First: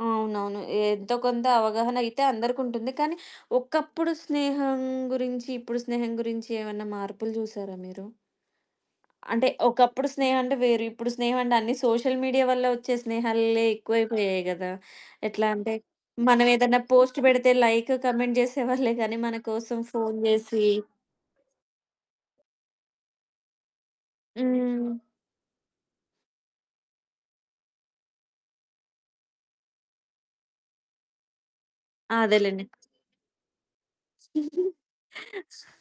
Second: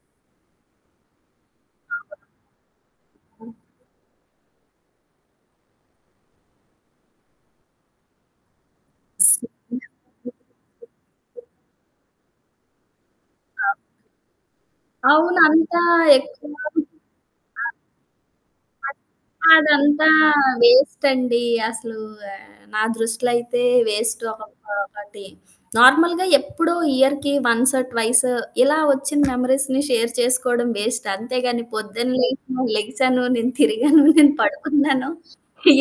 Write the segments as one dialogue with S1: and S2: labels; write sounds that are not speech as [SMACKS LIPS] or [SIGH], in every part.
S1: అవునవును. ఎంతో కొంత అవగాహన
S2: [UNINTELLIGIBLE]
S1: అయితే అందరికుంటుంది. కానీ,
S2: హ్మ్.
S1: ఒకప్పుడు స్నేహం గురించి, ఇప్పుడు స్నేహం గురించి, ఏమన్నా మార్పులు జూసారా మీరు? అంటే, ఒకప్పుడు స్నేహం అంటే వేరు, ఇప్పుడు స్నేహం అంటే అన్ని సోషల్ మీడియా వల్ల ఒచ్చే స్నేహాలే ఎక్కువైపోయాయి కదా! ఎట్లా అంటే,
S2: అవునంతా
S1: మనం
S2: ఎక్కువ
S1: ఏదైనా పోస్ట్ పెడితే
S2: ఆ!
S1: లైక్, కామెంట్ జేసేవాళ్ళే
S2: అది
S1: గానీ, మన కోసం
S2: అదంతా
S1: ఫోను జేసి
S2: వేస్ట్ అండి. అసలు నా దృష్టిలో అయితే వేస్ట్. ఒక
S1: హ్మ్.
S2: ఒకటి నార్మల్‌గా ఎప్పుడో ఇయర్‌కి వన్స్ ట్వైస్ ఇలా ఒచ్చిన మెమరీస్‌ని షేర్ చేసుకోవడం వేస్ట్. అంతేగాని, పొద్దున్న
S1: అదేలెండి.
S2: లేసి లెగిసాను. నేను తిరిగాను. నేను
S1: [GIGGLES]
S2: పడుకున్నాను.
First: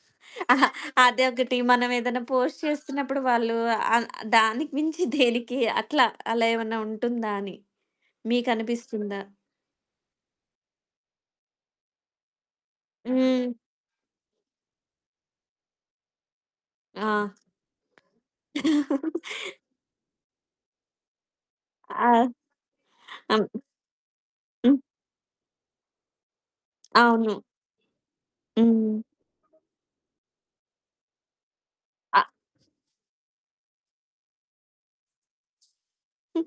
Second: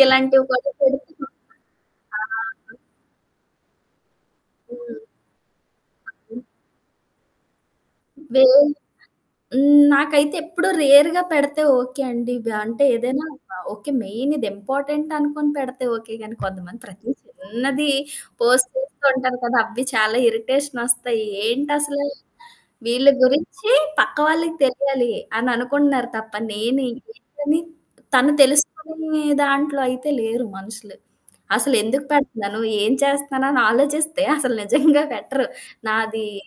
S2: ఇలాంటివి
S1: ఆహ్,
S2: కూడా పెడుతూ ఉంటారు.
S1: అదొకటి. మనం ఏదైనా
S2: ఆ!
S1: పోస్ట్ చేస్తున్నప్పుడు వాళ్ళు, అ దానికి
S2: హ్మ్.
S1: మించి దేనికి, అట్లా అలా ఏమన్నా ఉంటుందా అని?
S2: వేన్
S1: మీకనిపిస్తుందా?
S2: హ్మ్. నాకైతే ఎప్పుడూ రేర్‌గా పెడితే ఓకే అండి. బ అంటే ఏదైనా
S1: హ్మ్.
S2: ఒక ఓకే, మెయిన్ ఇది ఇంపార్టెంట్ అనుకొని పెడితే ఓకే గానీ, కొంతమంది ప్రతి
S1: ఆ!
S2: చిన్నది పోస్ట్ చేస్తూ
S1: [CHUCKLES]
S2: ఉంటారు కదా! అవ్వి చాలా ఇరిటేషన్ ఒస్తాయి.
S1: ఆ!
S2: ఏంటసలు? వీళ్ళ
S1: అమ్
S2: గురించి పక్క వాళ్ళకి
S1: హ్మ్.
S2: తెలియాలి, అననుకుంటున్నారు తప్ప, నేనేంటి?
S1: అవును.
S2: ఏంటని తను
S1: హ్మ్.
S2: తెలుసుకొనే దాంట్లో అయితే లేరు మనుషులు. అసలెందుకు
S1: ఆ!
S2: పెడతున్నాను? ఏం చేస్తున్నానని ఆలోచిస్తే, అసలు [CHUCKLES] నిజంగా పెట్టరు. నాది
S1: హ్మ్.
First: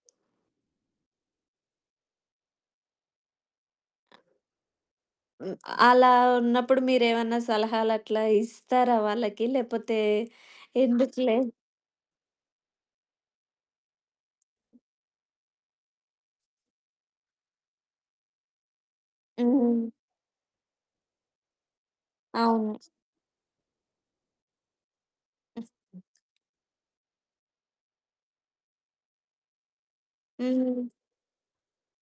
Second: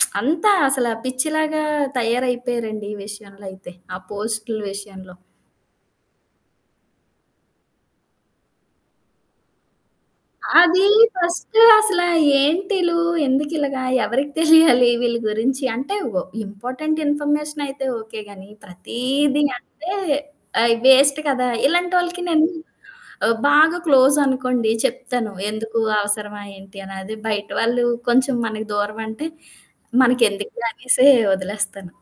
S2: [SMACKS LIPS] అంతా అసలు పిచ్చిలాగా తయారైపోయారండి ఈ విషయంలో అయితే, ఆ పోస్టుల విషయంలో.
S1: హ్మ్. అలా ఉన్నప్పుడు మీరేమన్నా సలహాలట్లా ఇస్తారా వాళ్ళకి? లేపోతే,
S2: అది
S1: ఎందుకులే
S2: ఫస్ట్ అసల ఏంటిలు? ఎందుకిలాగ? ఎవరికి తెలియాలి వీళ్ళ గురించి? అంటే, వ ఇంపార్టెంట్ ఇన్ఫర్మేషన్ అయితే ఓకే గానీ, ప్రతీది
S1: హ్మ్.
S2: అంటే ఆహ్, వేస్ట్ కదా! ఇలాంటోళ్ళకి నేను
S1: అవును.
S2: ఆహ్, బాగా క్లోజ్ అనుకోండి చెప్తాను. ఎందుకు? అవసరమా ఏంటి? అని. అది బయట వాళ్ళు కొంచెం మనకి దూరం అంటే, మనకెందుకులే
S1: హ్మ్.
S2: అనేసి, వదిలేస్తాను.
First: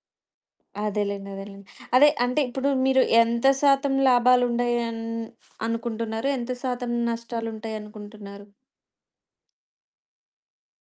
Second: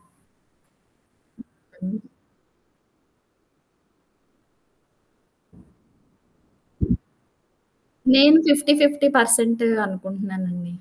S1: అదేలెండి. అదేలెండి.
S2: హ్మ్.
S1: అదే, అంటే ఇప్పుడు మీరు ఎంత శాతం లాభాలుంటయని అనుకుంటున్నారు? ఎంత శాతం నష్టాలు
S2: నేను
S1: ఉంటాయనుకుంటున్నారు?
S2: 50, 50% అనుకుంటున్నానండి.